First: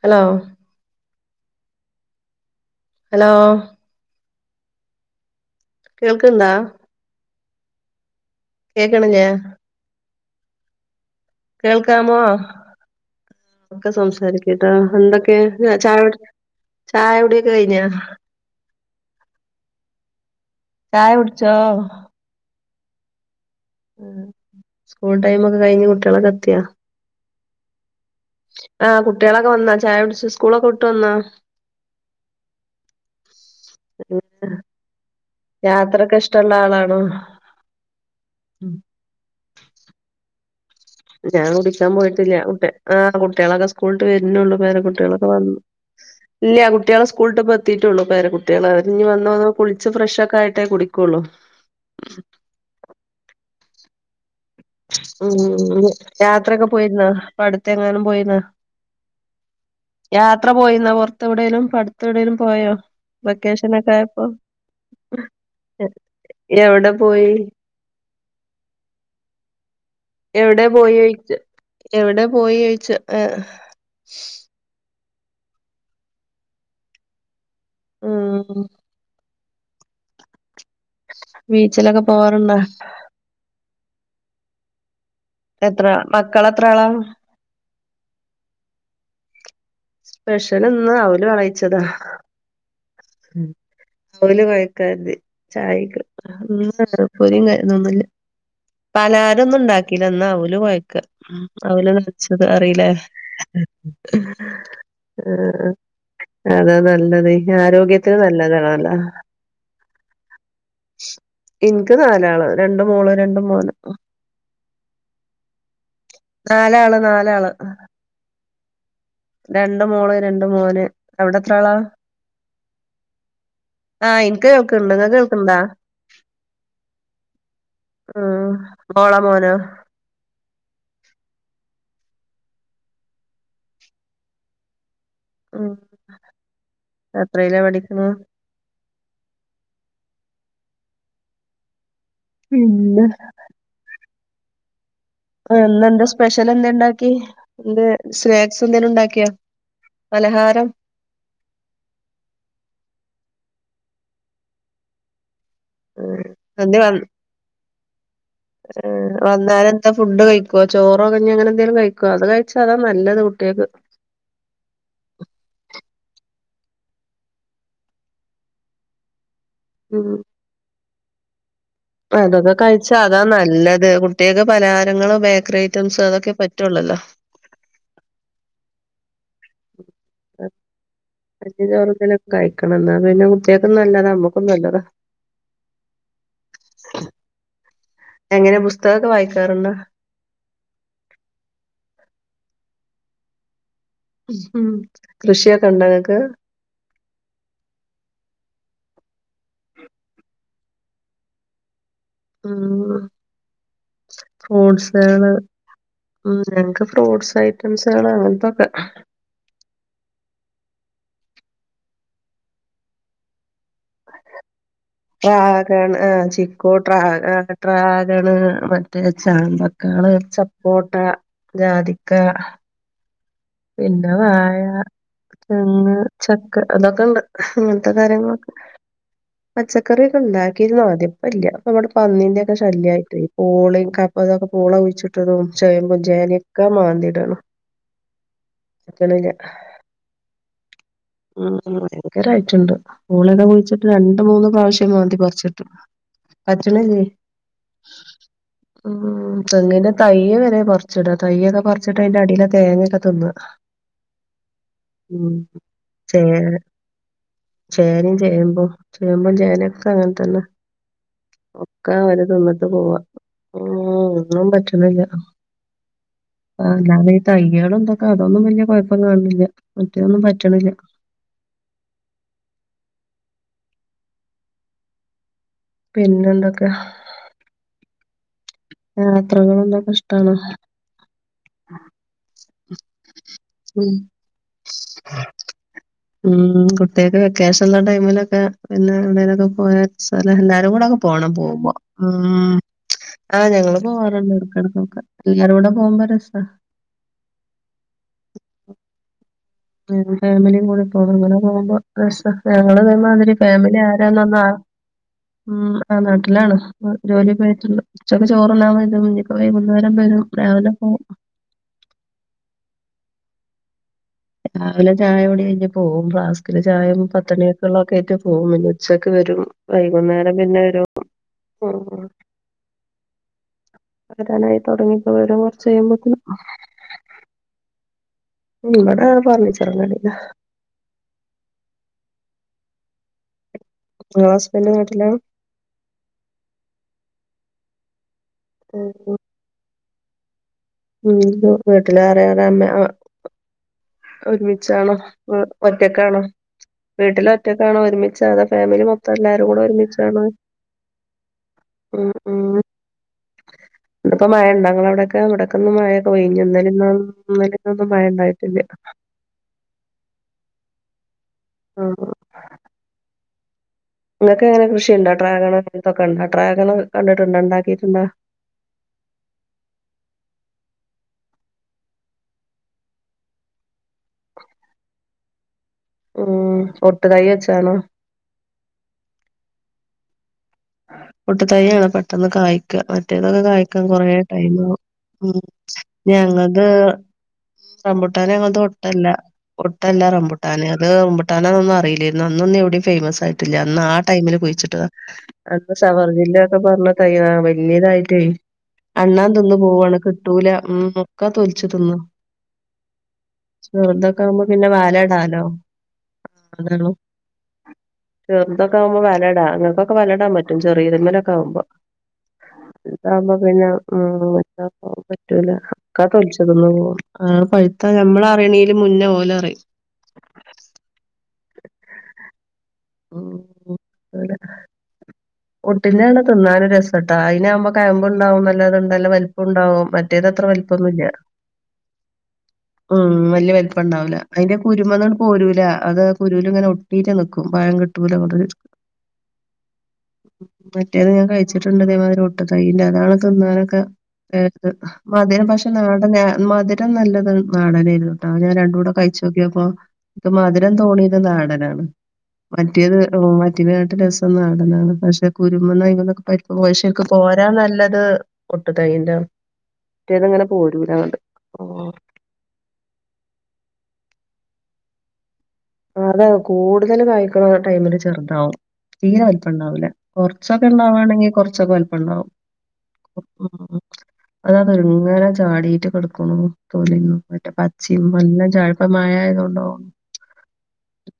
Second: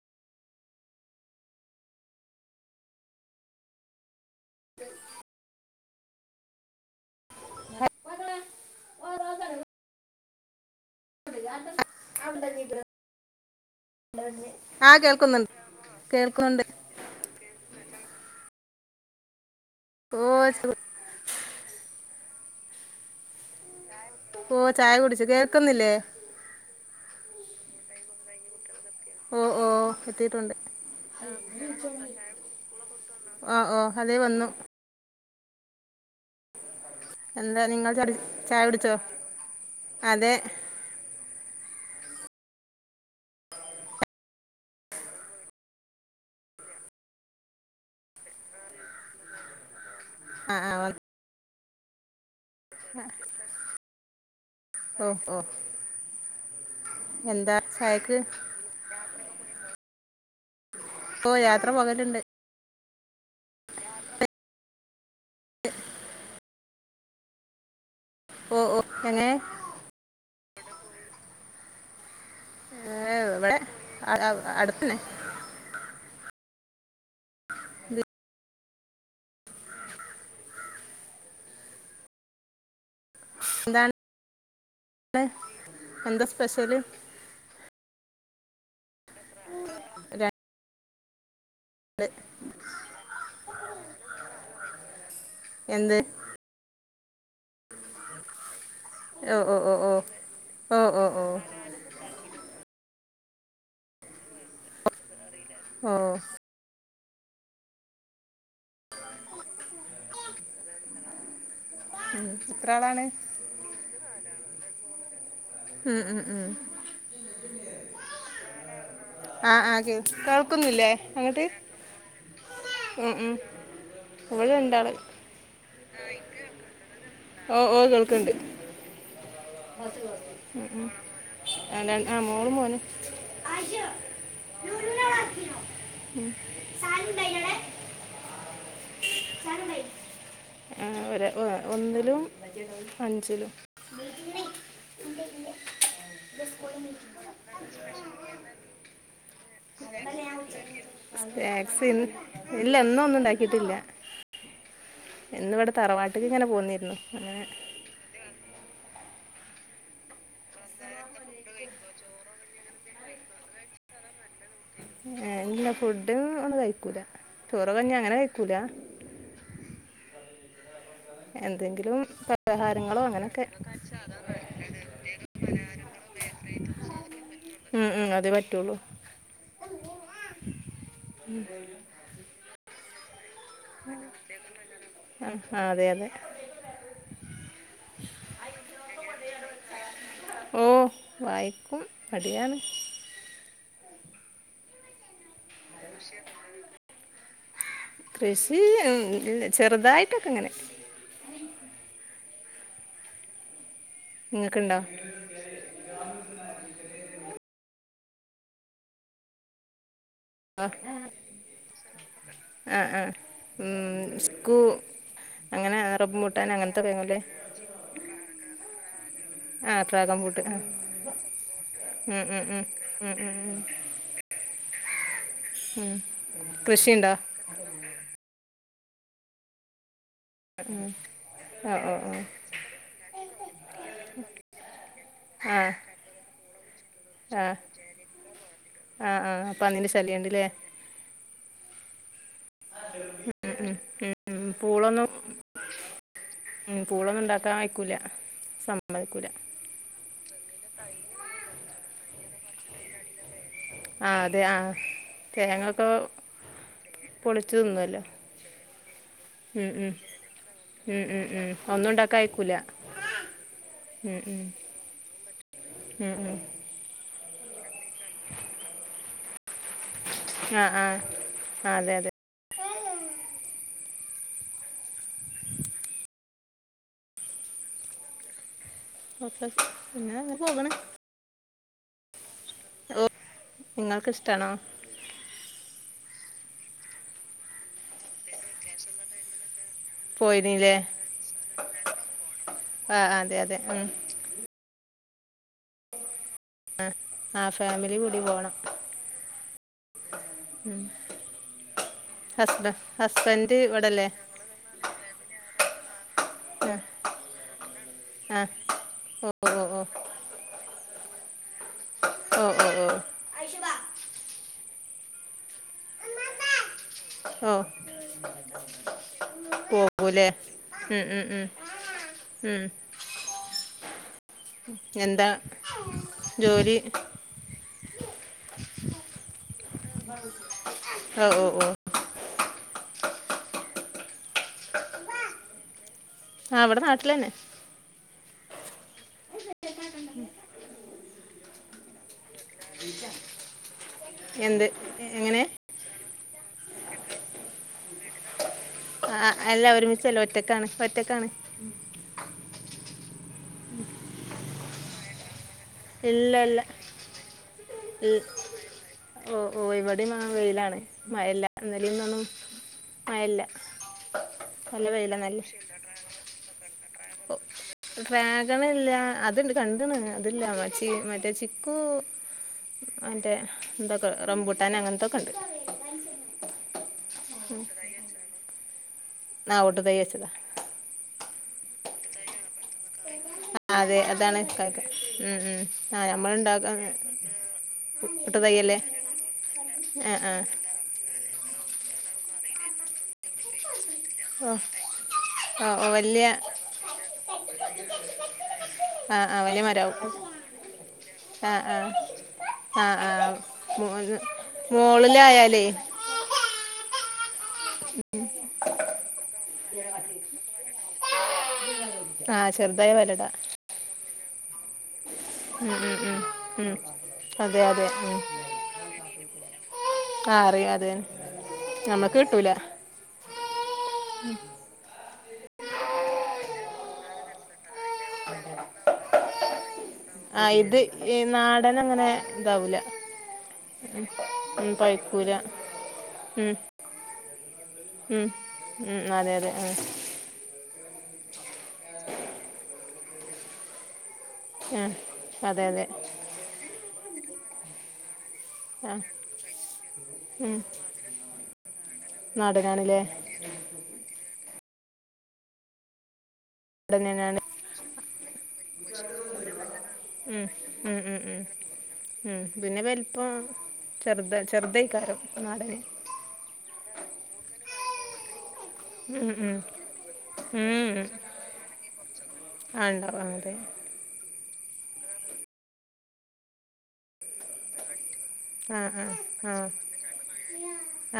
Hello hello കേൾക്ക്ണ്ടാ കേക്കണില്യേ കേൾക്കാമോ ഒക്കെ സംസാരിക്ക്ട്ടാ ആ എന്തൊക്കെ കേൾക്കുന്നുണ്ട് [unintelligible] കേൾക്കുന്നുണ്ട് ചായകുടിയൊക്കെ കയിഞ്ഞാ [unintelligible] ചായ കുടിച്ചോ ഓ ചായ സ്കൂൾ കുടിച്ചു ടൈമ് ഒക്കെ കഴിഞ്ഞ് കേൾക്കുന്നില്ലേ കുട്ട്യോളൊക്കെ എത്തിയാ ആ ഓ കുട്ട്യാളൊക്കെ ഓ വന്നാ ചായ കുടിച്ച് എത്തിയിട്ടുണ്ട് സ്കൂളൊക്കെ വിട്ട് വന്നാ ആ ഓ അതെ വന്നു യാത്ര കഷ് എന്താ നിങ്ങൾ ചടി ചായ കുടിച്ചോ അതെ ഞാൻ കുടിക്കാൻ പോയിട്ടില്ല്യാ [unintelligible] ആ കുട്ട്യാളൊക്കെ സ്കൂളിട്ട് വരുന്നുള്ളൂ പേരകുട്ട്യാളൊക്കെ വന്നു ഇല്യ കുട്ട്യാളെ സ്കൂളിട്ട് ഇപ്പ എത്തീട്ടുള്ളൂ പേരകുട്ട്യാള് അവര്ഞ് വന്ന്വന്നു കുളിച്ച് [unintelligible] ഫ്രഷ് ഒക്കെ ആ ആയിട്ടേ വന്നു. കുടിക്കൂള്ളു ആ ഓ ഉം ഓ യാത്രൊക്കെ പോയിരുന്നാ ഇപ്പൊ എന്താ അടുത്തെങ്ങാനും ചായക്ക് പോയിരുന്നാ യാത്ര പോയിന്ന ഓ പുറത്തെവിടേലും യാത്ര പോകലുണ്ട് [unintelligible] പോയോ വെക്കേഷനൊക്കെ ആയപ്പോ [unintelligible] എവിടെ പോയി ഓ ഓ എ എവിടെ പോയി [unintelligible] എവിടെ പോയി ഏ, [unintelligible] ഇവിടെ അടുത്തു തന്നെ ഇത് [inaudible] ബീച്ചിലൊക്കെ പോവാറ്ണ്ടാ ന്താണ് എത്ര മക്കളെത്രാളാ രണ്ട് സ്പെഷ്യലിന്ന് അവല് വെള [unintelligible] ഉം അവല് കൊഴക്കാതി എന്ത് ചായയ്ക്ക് ഹ ഉം [unintelligible] ഓ പലഹാരൊന്നും ഓ ഓ ഓ ഉണ്ടാക്കീല്ലന്ന് അവല് കൊയക്ക ഓ ഓ ഓ അവല് നനച്ചത് അറീലേ ആ ഓ അതാ നല്ലത് ആരോഗ്യ അത്ര നല്ലതാണല്ലോ എനിക്ക് ഉം. നാലാള് എത്ര രണ്ട് ആളാണ് മോള് രണ്ട് മോന് ഉം, ഉം, ഉം. നാലാള് നാലാള് ആ ആ രണ്ട് കേ- മോള് രണ്ട് മോന് കേൾക്കുന്നില്ലേ അവിടെ എത്ര അങ്ങോട്ട് ആളാ ഉം ഉം ആ ഇവിടെ എനിക്ക് രണ്ടാള് കേൾക്കണ്ട് നിങ്ങൾ ക്ക്‌ കേൾക്കണ്ടാ ഓ ഓ കേൾക്കണ്ട് ഉം മോളോ മോനോ ആ മോളും മോനും ഉ സാനും ബൈനടെ എത്രയിലാ പഠിക്ക്‌ണ് സാനും ബൈ ആ ഒര് ഒന്നിലും പിന്നെ അഞ്ചിലും ഇന്റെ ഇന്റെ ർ ഇന്ന് എന്താ സ്പെഷ്യൽ എന്താ ഇണ്ടാക്കി സ്നാക്സ് എന്തെിലും ഇ ണ്ടാക്കിയാ സ്നാക്സ് ഇല്ല ഇന്ന്ഒന്നും ഉണ്ടാക്ക ഇതില്ല ഇന്ന് ഇവിടെ തറവാട്ട്ക്ക് ഇങ്ങനെ എന്തേ വ പോന്നിരുന്നു അങ്ങനെ വന്നാല് എന്താ ഫുഡ് കഴിക്കോ ചോറോ കഞ്ഞി അങ്ങനെ എന്തെങ്കിലും കഴിക്കോ അത് കഴിച്ചാ അതാ നല്ലത് കുട്ടികൾക്ക് ഏ ഫുഡും ഒന്നും കഴിക്കൂല ചോറും കഞ്ഞി അങ്ങനെ കഴിക്കൂല ഉം എ അതൊക്കെ കഴിച്ചാ അതാ നല്ലത് കുട്ട്യേക്ക് പലഹാരങ്ങളും ബേക്കറി ഐറ്റംസ് അതൊക്കെ പ റ്റോള്ളല്ലോ ഉം ഉം അതേ പറ്റോള്ളു [unintelligible] കഞ്ഞിം ചോറക്കന്നെ കഴിക്കണം എന്നാ പിന്നെ മു ആഹ് അതെ അതെ എങ്ങനെ പുസ്തകൊക്കെ വായിക്കാറുണ്ടോ ഓ വായിക്കും അടിയാണ് കൃഷിയൊക്കെ ഉണ്ടോ ഇങ്ങക്ക് കൃഷി ഉം ചെറുതായിട്ടൊക്കെ ഇങ്ങനെ ഉം നിങ്ങൾക്കുണ്ടോ ഫ്രൂട്സേള് ഉം ഞങ്ങക്ക് ഫ്രൂട്ടസ് ഐറ്റംസ് സാള് അങ്ങൻത്തൊക്കെ ആ ആ ആ ഉം സ്കൂ അങ്ങനെ ട്രാഗൺ ആ റബ്ബൂട്ടാൻ ചിക്കു അങ്ങനത്തെ ട്രാ വേങ്ങല്ലേ ട്രാഗണ് മറ്റേ ആ ചാമ്പക്ക ഞങ്ങള് ഡ്രാഗൺ ഫ്രൂട്ട് ആ ചപ്പോട്ട ഉം ജാതിക്കാ ഉം ഉം ഉം ഉം ഉം പിന്നെ വായ പിന്നെ ഉം ചക്ക കൃഷിയുണ്ടോ അതൊക്കെണ്ട് അങ്ങൻത്തെ കാര്യങ്ങളൊക്കെ പച്ച ക്കറി ഒക്കെ ഉണ്ടാക്കിയിരുന്നു ആദ്യം ഇപ്പല്ല്യ ഓ ഇപ്പവിടെ ഓ ഓ പന്നിന്റെഒക്കെ ശല്ല്യായിട്ട് പൂളീം കപ്പതൊക്കെ പൂള കുഴിച്ചിട്ടതും ആ ചേമ്പും ചേനിം ഒക്കെ മാന്തിടാണ് ആഹ് ആഹ് പന്നിന്റെ ശല്ല്യണ്ട്ലേ ഉം ഉം [unintelligible] ഭയങ്കരായിറ്റ്ണ്ട് പൂളൊക്കെ ഉം ഉം കുഴിച്ചിട്ട് ഉം രണ്ട് ഉം മൂന്ന് പ്രാവശ്യം പൂളൊന്നും മാന്തി പറിച്ചിട്ട് ഉം പൂളൊന്നുംണ്ടാക്കാൻ ആയിക്കൂല ഉം തെങ്ങിന്റെ തയ്യ് വരെപറിച്ചിടാ തയ്യൊക്കെ പറിച്ചിട്ടാ അതിന്റെ അടി കെഴങ്ങൊക്കെ തിന്നാ ആഹ് അതെ ആ ഉം കെഴങ്ങൊ ചേ തിന്നുവല്ലോ ചേനിം ചേമ്പും ചേമ്പും ചേനിം ഉം ഒക്കെ ഉം അങ്ങൻതന്നെ ഉം ഉം ഉം ഒന്നും ഒക്കെ ഉണ്ടാക്കാൻ ഓര് അയക്കൂല തിന്നിട്ട് പോവാ ഉം ഉം ഉം ഒന്നും പറ്റ്ണ്ല്ല ഉം ഉം ആഹ് ഞാന് ഈ തയ്യാളും ഇതൊക്കെ അതൊന്നും വലിയ കുഴപ്പം കാണുന്നില്ല മറ്റേന്നും ആഹ് ആഹ് അതെ അതെ പിന്നെന്തൊക്കെ ഓക്കെ യാത്രകളെന്തൊക്കെ പിന്നെ ഇഷ്ടണോ അങ്ങനെ പോകണ് ഹ ഓ നിങ്ങൾക്കിഷ്ട്ടാണോ ഉം കുട്ടികക്ക് വെക്കേഷനുള്ള ടൈമിലൊ ക്കെ പിന്നെ ഇവിടലൊക്കെ പോയ സ്ഥലം എല്ലാരും പോയിരുന്നില്ലേ കൂടങ്ങ് പോണം പോകുമ്പോ ഉം ആ അതെ ആഹ് അതെ ഞങ്ങള് ഉം പോവാറുണ്ട് ഇടക്കിടക്കൊക്കെ എല്ലാരൂടെ പോകുമ്പോ രസാ ആഹ് ആ ഫാമിലി കൂടി പോണം ഉം ഫാമിലിയും കൂടി പോകുമ്പൊ അങ്ങനെ പോകുമ്പോ രസ ഹസ്ബ ഞങ്ങള് ഇതെമാതിരി ഹസ്ബൻഡ് ഫാമിലി ഇവിടല്ലേ ആരാന്നൊന്ന ഉം ആ നാട്ടിലാണ് ആ അ ജോലിയൊക്കെ സമൂഹം ഉച്ചക്ക് ആ ചോറുണ്ണാൻ വരും ഓ ഇഞ്ഞിപ്പ ഓ ഓ വൈകുന്നേരം വരും രാവിലെ പോവും ഓ ഓ ഓ രാവിലെ ചായകുടി കഴിഞ്ഞ് പോകും ഫ്ലാസ്കില് ചായയൊക്കെ പത്തുമണി ഓ വെള്ളവൊക്കെ ആയിട്ടെ പോകും ഇനി ഉച്ചക്ക് വരും പോകൂലേ വൈകുന്നേരം പിന്നെ ഒരു ഉം ഉം ഉം ആ ഉം വരാനായി തുടങ്ങിപ്പോ വരും എന്താ കുറച്ച് കിയുമ്പേക്കും ജോലി ഉം അതാ പറഞ്ഞിച്ചു അഹ് ഓ ഓ ആഹ് ഹസ്ബൻഡ് നാട്ടിലാ ആ അവിടെ നാട്ടിലന്നെ ഉ ഉം ഉ വീട്ടിലററെ അമ്മ അ [unintelligible] എന്ത് ഒരുമിച്ചാണോ ഒ എങ്ങനെ ഒറ്റക്കാണോ വീട്ടില ഒറ്റക്കാണോ ഒരുമിച്ച അതാ ഫാമിലി മക്ക ആ, എല്ലാരും കൂടെ അല്ല ഒരുമിച്ചല്ല ഒരുമിച്ചാണ് ഒറ്റക്കാണ് ഒറ്റക്കാണ് ഉ ഉ അവിടിപ്പോ മഴ ഞ്ഞിങ്ങടവിടൊക്കെ അവിടെ കന്നമഴയൊക്കെ പൊയി ഇല്ല ഇല്ല ഇന്നലന്നന്നലന്നൊന്നും മഴ ഇ- ഇണ്ടായിട്ടില്ല മഴല്ല ആഹ് എന്നലന്നൊന്നും മഴല്ല നിങ്ങക്കെ എങ്ങനെ കൃഷിുണ്ടാട്രാഗ അങ്ങനത്തൊക്കെ ഉണ്ടാട്രാഗണ ഡ്രാഗൺ ഇല്ല അത്ണ്ട് കണ്ടണ് അതില്ല മ മറ്റേ ചിക്കു മറ്റേ എന്തൊക്കെ റംബൂട്ടൻ അങ്ങനത്തെ കണ്ട് ഉം ഒട്ട് കൈ വച്ചണോ ന ഓട്ട തൈ്യച്ചതാ ഓട്ടതൈ ആണ് പെട്ടെന്ന് കായ്ക്കുക മറ്റേതൊക്കെ ആ, കയ്ക്കാൻ അതെ അതാണ് കൊറേടൈമ് വേണം കഴിക്കാൻ ഉ ആ ഞങ്ങളത് നമ്മളുണ്ടാക്കാൻ റബുട്ടാനെ പുട്ട് അങ്ങത് തയ്യല്ലേ ഒട്ടല്ല ഒട്ടല്ല ആഹ് ആഹ് റബുട്ടാനെ അത് മ്പുട്ടാനന്നൊന്നും അറിയില്ലായിരുന്നു അന്നൊന്നും എവിടയും ഫേമസ് ആയിട്ടില്ല അന്ന് ആ ടൈമില് ഓഹ് കുഴുച്ചിട്ടത അ ഓഹ് വല്യ സവർജില്ല ഒക്കെ പറഞ്ഞ ത വലയതായിട്ട ആഹ് അണ്ണാൻ ആഹ് തിന്ന് വല്യ പോവാണ് മരാവും കിട്ടൂല നോക്കാ ആഹ് തോലിച്ചു ആഹ് തിന്ന് ആഹ് ആഹ് മൂന്ന് ചറതൊക്കൊവവുമ്പോ പിന്നെ വാല ഇടാലോ മോളിലായാലേ ചേർത്തൊക്കെ ആവുമ്പോ വലടാ അങ്ങക്കൊക്കെ വലട ഇടാൻ പറ്റും ചെറിയ ഇതമ്മലൊക്കെ ആകുമ്പോ ആഹ ചെറുതായ വലടാ ഉഉം പറ്റൂല ഉം ഉം അക്കാ ഉം തൊലിച്ചതന്ന ഉം പോവാും അ അതെ അതെ പഴുത്ത നമ്മൾ അറിയണെും മുന്നേ ഓലറിയും ആഹ അറിയാംതെ നമ്മക്ക് കിട്ടൂല ഉ അല ഒട്ടിന്റൊണ് തിന്നാാന ഒരു രസാട്ടോ അതിനാവകുമ്പോ കഴമ്പ ഉണ്ടാവും നല്ലത്ണ്ടല്ല വലുപ്പം ഉണ്ടാവും മറ്റേത് അത്ര ആഹ് വലിപ്പം ഇത് ഒന്നുല ഈ നാടൻ അങ്ങനെ ഇതാവൂല ഉം വല്യ വലിപ്പം ഉണ്ടാവില്ല അതിന്റെ ഉം കുരു അതാണ് പഴുക്കൂല പോരുൂല അത് കുരു ഉം ഇങ്ങനെ ഒട്ടീട്ട് നിക്കും പഴം കിട്ടൂല ഉം അങ്ങോട്ട് ഉം അതെ അതെ ആ മറ്റേത് ഞാൻ കഴിച്ചിട്ടുണ്ട് അതേമാതിരി ഒട്ടും കയ്യിൽ അതാണ് തിന്നാനൊക്കെ ഏത് ആഹ് മധുരം അതെ പക്ഷെ അതെ നാടന് മധുരം നല്ലത് നാടനായിരുന്നു ആ ഞാൻ രണ്ടൂടെ ആഹ് കഴിച്ച് നോക്കിയപ്പോ അപ്പം ഉം മധുരം തോന്നിയത് നാടനാണ് മറ്റേത് നാടനാണ്ല്ലേ മറ്റിനാട്ട് രസം നാടനാണ് പക്ഷെ കുരുമന്നും അയിമെന്നൊക്കെ പരി പശേക്ക് ഇവിടെന്നെനാണ് പോരാൻ നല്ലത് ഒട്ടു തൈന്റാണ് ഉം ഉം ഉം ഉം ഉം പിന്നെ വലിപ്പം ചെറുതാ- ചെറ്തൈകാരം [unintelligible] അതെ കൂടുതല് കഴ്ക്കണ ടൈമില് ചെറുതാവും തീരെ ഉം ഉം വലിപ്പയുണ്ടാവില്ല കൊറച്ചൊക്കെ ഉം ഇണ്ടാവാണെങ്കിൽ കുറച്ചൊക്കെ വല്പ്പണ്ടാവും ആ ഇണ്ടാവും ആഹ് അതെ അതാണ് അങ്ങനെ ചാടീട്ട് കെടക്കുണു തൊലീന്നും മറ്റേ പച്ചേയും - നല്ല ആ ചായ്‌പ്പാ ആ ആ മഴയായതോണ്ടോ ഓ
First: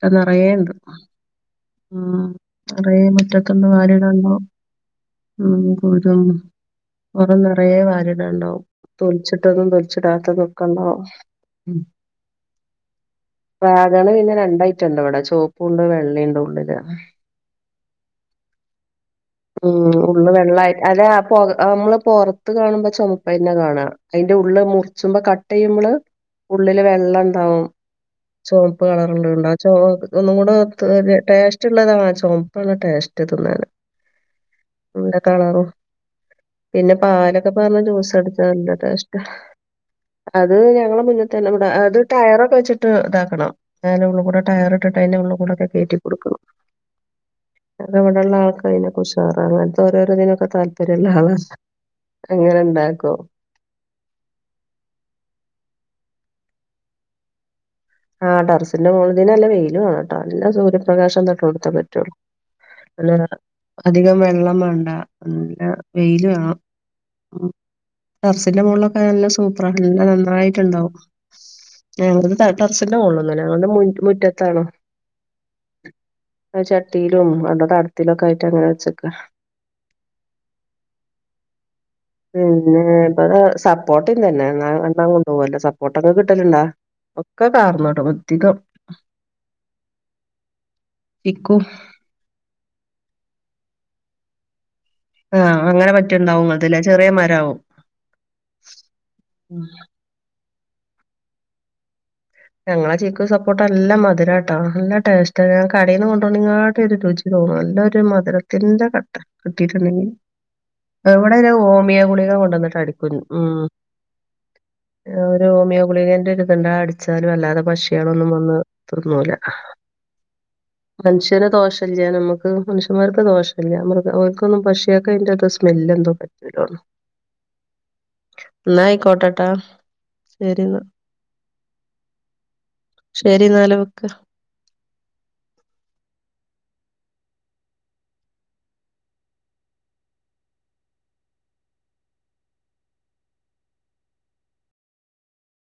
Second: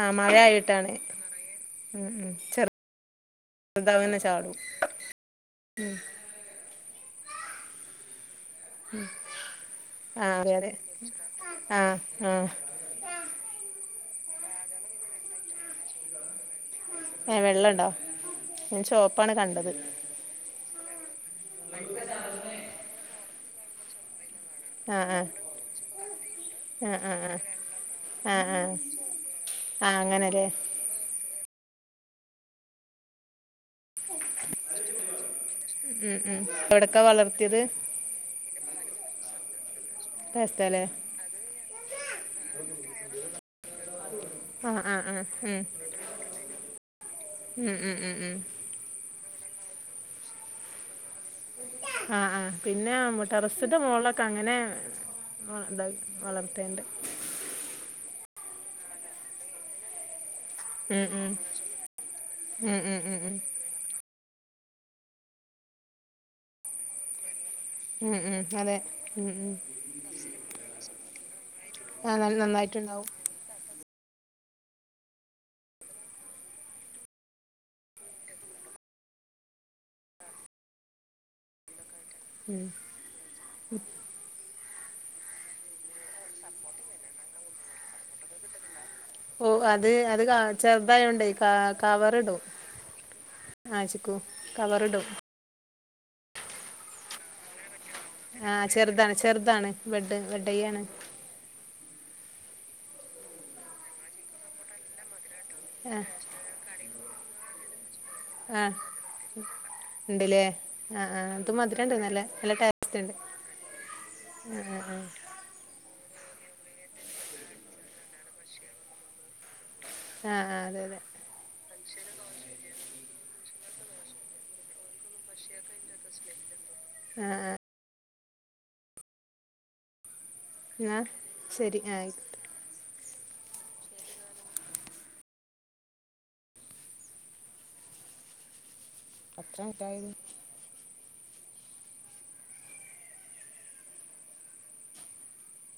ആ മഴ നെറെയേണ്ട് ആയിട്ടാണ് ഉം നെറയേ മുറ്റത്തിന്ന് ചെറുതാവുന്നെ വാരിടാമ്പോ ചാടും ഉം കുരും കൊറേ നെറയേ വാരിടാണ്ടാവും തോൽച്ചിട്ടതും ആ അതെ തോലിച്ചിടാത്തതൊക്കെ അതെ ഉണ്ടാവും ഉം ആ ആ വാങ്ങണ് പിന്നെ രണ്ട് ഐറ്റംയുണ്ട് ഇവിടെ ചോപ്പുണ്ട് വെള്ളേണ്ടുള്ളില് ഏ വെള്ളയുണ്ടോ ഞാൻ ചോപ്പാണ് കണ്ടത് അതെ ആ പൊറത്ത് നമ്മള് പൊറത്ത് കാണുമ്പോ ചോമപ്പ് തന്നെ കാണാ അയിന്റെ ഉള്ള് ആ ആ മുറിച്ചുമ്പോ കട്ട് ചെയുമ്പള് ഉള്ളില് ആ ആ ആ വെള്ളണ്ടാവും ആ ആ ചോ- ചോമപ്പ് കളറ് ഉള്ള യുണ്ട് ആ ചൊമപ്പ് ഒന്നുംകൂടെ ഒരു ടേസ്റ്റ് - മറ്റുള്ളതാ ആ ചോപ്പാണ് ടേസ്റ്റ് തിന്നാൻ എന്ത കളറും ഉം ഉം പിന്നെ എവിടക്കാ പാലൊക്കെ വളർത്തിയത് പാർന്ന് ജൂസടിച്ച നല്ല ടേസ്റ്റാ അത് ദേശത്തല്ലേ ഞങ്ങള മുന്ന തന്നെ ഇവിടെ അത് ടയറൊക്കെ വെച്ചിട്ട് ഇതാക്കണം ഞാൻ ഉള്ളു കൂടെ ടയർ ആ ഇട്ടിട്ട് ആ അയിൻ്റെ ആ ഉള്ളിൽ കൂടെ ഒക്കെ ഉം കേറ്റി കൊടുക്കുന്നു ഉം അത് ഉം ഉം ഉം ഇവിടെള്ളാക്കയിനൊക്കെ ഉഷാറാണ് അങ്ങൻത്തോരോരോ തൊക്കെ താല്പര്യള്ളാളാണ് ആ ആ പിന്നെ ടെറസിന്റെ മോൾളൊക്കെ അങ്ങനെ ഉം ഇണ്ടാ വളർത്തീണ്ട് ആ ടെർറിസിന്റെ മോൾ ഇതിന് നല്ല വെയില് വേണോട്ടാ നല്ല ഉം സൂര്യപ്രകാശം ഉം തട്ട്ണോട്ത്തേ പറ്റുള്ളൂ. ഉം ഉം ഉം അല്ലാതെ ഉം അധികം വെൾ വെള്ളം വേണ്ട നല്ല വെയിൽ വേണം ഉം ഉം ഉം ടെർസിന്റെ അതെ മോൾളൊക്കെ നല്ല ഉം ഉം സൂപ്പറ നല്ല നന്നായിട്ടുണ്ടാവും. ആ ന എവിടുന്നു ത സിൻ്റെ നന്നായിട്ടുണ്ടാവും മോൾളൊന്നല്ല ഞങ്ങളുടെ മു മുറ്റത്താണ്. അത് ചട്ടിയിലും അവിടെ തടത്തിലൊക്കെ ആയിട്ട് അങ്ങനെ വെച്ചക്കാ പിന്നെ ഇവിടെ സപ്പോട്ടെ തന്നെ കൊണ്ടോവല്ലേ സപ്പോട്ട ഒക്കെ കിട്ടല്ണ്ടോ. ഒക്കെ കാർന്നൊണ്ടോവും അധികം ഓ അത് അത് കാ ചെറുതായോണ്ടേ ക ചിക്കു കവറിടും ആ ചിക്കൂ കവറിടും. ആ അങ്ങനെ പറ്റിണ്ടാവും അതിലേ ചെറിയ മരാവും. ആ ചെറുതാണ് ഉം. ചെറുതാണ് ബെഡ് ബെഡയ്യാണ്. ഞങ്ങളെ ചിക്കു സപ്പോട്ട നല്ല മധുരാട്ടാ നല്ല ടേസ്റ്റാ ഈ ആ കടേന്ന് കൊണ്ടോന്നേങ്കാട്ടൊരു രുചി തോന്നും. നല്ലൊര് ഒരു ആ മധുരത്തിന്റെ കട്ട കിട്ടിട്ടുണ്ടെങ്കിൽ ഉണ്ടല്ലേ ആ ആ എവിടെ അയിന് അത് മധുരമുണ്ട് ഹോമിയോ നല്ല ഗുളിക നല്ല കൊണ്ടുവന്നിട്ടാടി ടേസ്റ്റ് ഉണ്ട് ഉൻ ഉം ഒരു ഹോമിയോ ഗുളികെൻ്റെ ണ്ട അടിച്ചാലും വല്ലാതെ പക്ഷികളൊന്നും വന്ന് തിന്നൂല. ആ ആ അതെ അതെ മനുഷ്യന് ദോഷല്ല്യാ നമ്മുക്ക് മനുഷ്യന്മാർക്ക് ദോഷ വല്ല്യ മൃഗം ഓർക്കൊന്നും പക്ഷിയാക്ക് അയിന്റത്ര സ്മെല്ലെന്തോ പറ്റൂലാന്ന് ഏ ഇന്നാ ആയിക്കോട്ടെ ട്ടാ ന്നാ ശരി ആ ആയിക്കോട്ടെ ശരിന്നാല് വെക്ക. ത്രാമിറ്റായത്.